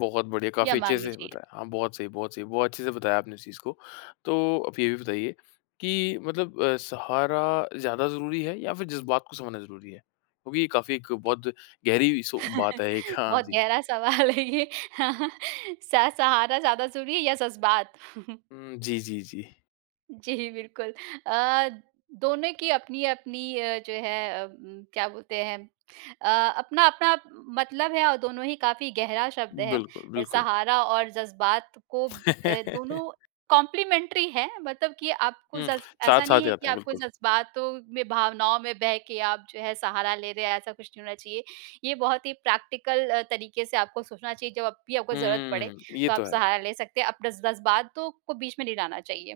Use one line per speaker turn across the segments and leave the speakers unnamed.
बहुत बढ़िया,
या
काफ़ी अच्छे
माँगनी
से
चाहिए।
बताया। हाँ, बहुत सही बहुत सही। बहुत अच्छे से बताया आपने इस चीज़ को। तो आप ये भी बताइए कि मतलब अ, सहारा ज़्यादा ज़रूरी है या फिर जज़्बात को समझना ज़रूरी है? क्योंकि ये काफ़ी एक बहुत गहरी सो बात है एक। हाँ
बहुत
जी।
गहरा सवाल है ये। हाँ, हाँ। स सहारा ज़्यादा ज़रूरी है या ज़ज़्बात?
हुँ। जी, जी, जी।
जी, बिल्कुल अ, दोनों की अपनी-अपनी अ, जो है उम, क्या बोलते हैं अ, अपना-अपना मतलब है और दोनों ही काफ़ी गहरा शब्द है
बिल्कुल, बिल्कुल।
सहारा और ज़ज़्बात को अ, दोनों कॉम्प्लीमेंट्री हैं। मतलब कि आपको
हुँ।
जज़् ऐसा
साथ-साथ
नहीं है कि
जाते हैं।
आपको
बिल्कुल।
ज़ज़्बातों में, भावनाओं में बह के आप जो है सहारा ले रहे हैं, ऐसा कुछ नहीं होना चाहिए। ये बहुत ही प्रैक्टिकल अ, तरीक़े से आपको सोचना चाहिए। जब भी आपको ज़रूरत पड़े,
हुँ, ये
तो आप
तो है।
सहारा ले सकते हैं। अप जज़् जज़्बातों को बीच में नहीं लाना चाहिए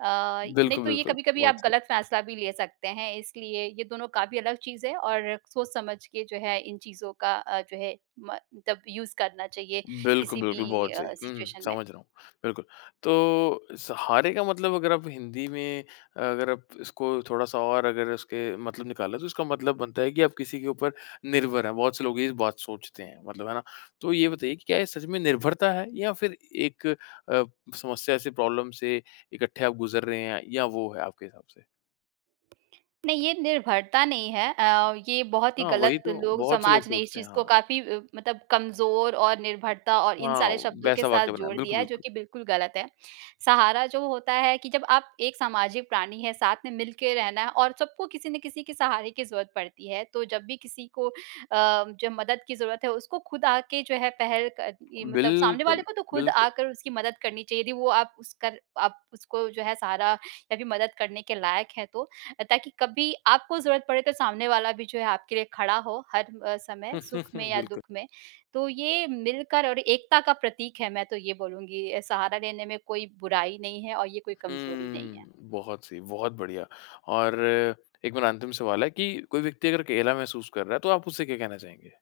अ, नहीं
बिल्कुल,
तो ये
बिल्कुल।
कभी-कभी
बहुत
आप
सही।
ग़लत फैसला भी ले सकते हैं। इसलिए ये दोनों काफ़ी अलग चीज़ हैं और सोच-समझ के जो है इन चीज़ों का अ, जो है म तब यूज़ करना चाहिए,
बिल्कुल,
किसी
बिल्कुल,
भी
बहुत सही।
अ,
हुँ,
सिचुएशन में।
समझ रहा हूँ, बिल्कुल। तो सहारे का मतलब अगर आप हिंदी में अगर आप इसको थोड़ा-सा और अगर उसके मतलब निकाला तो इसका मतलब बनता है कि आप किसी के ऊपर निर्भर हैं। बहुत से लोग ये बात सोचते हैं। मतलब, है ना? तो ये बताइए कि क्या ये सच में निर्भरता है या फिर एक अ, समस्या से, प्रॉब्लम से इकट्ठे आप गुज़र रहे हैं या वो है, आपके हिसाब से?
नहीं, ये निर्भरता नहीं है अ, ये बहुत ही
हाँ, वही
ग़लत
तो।
लोग
बहुत से लोग
समाज ने इस
सोचते हैं।
चीज़ को
हाँ।
काफ़ी मतलब कमज़ोर और निर्भरता और इन सारे
हाँ,
शब्दों के
वैसा
साथ
वाक्य बनाया।
जोड़
बिल्कुल,
दिया है, जो
बिल्कुल।
कि बिल्कुल ग़लत है। सहारा जो होता है कि जब आप एक सामाजिक प्राणी हैं, साथ में मिलके रहना है और सबको किसी न किसी के सहारे की ज़रूरत पड़ती है। तो जब भी किसी को अ, जब मदद की ज़रूरत है, उसको खुद आके जो है पहल क ये मतलब सामने वाले
बिल्कुल,
को तो खुद
बिल्कुल।
आकर उसकी मदद करनी चाहिए थी। वो आप उसका आप उसको जो है सहारा या फिर मदद करने के लायक हैं तो ताकि कभी आपको ज़रूरत पड़े तो सामने वाला भी जो है आपके लिए खड़ा हो, हर समय सुख में या
बिल्कुल।
दुःख में। तो ये मिलकर और एकता का प्रतीक है, मैं तो ये बोलूँगी सहारा लेने में कोई बुराई नहीं है और ये कोई कमज़ोरी नहीं है।
हुँ। बहुत सही, बहुत बढ़िया। और एक मेरा अंतिम सवाल है कि कोई व्यक्ति अगर अकेला महसूस कर रहा है, तो आप उससे क्या कहना चाहेंगे?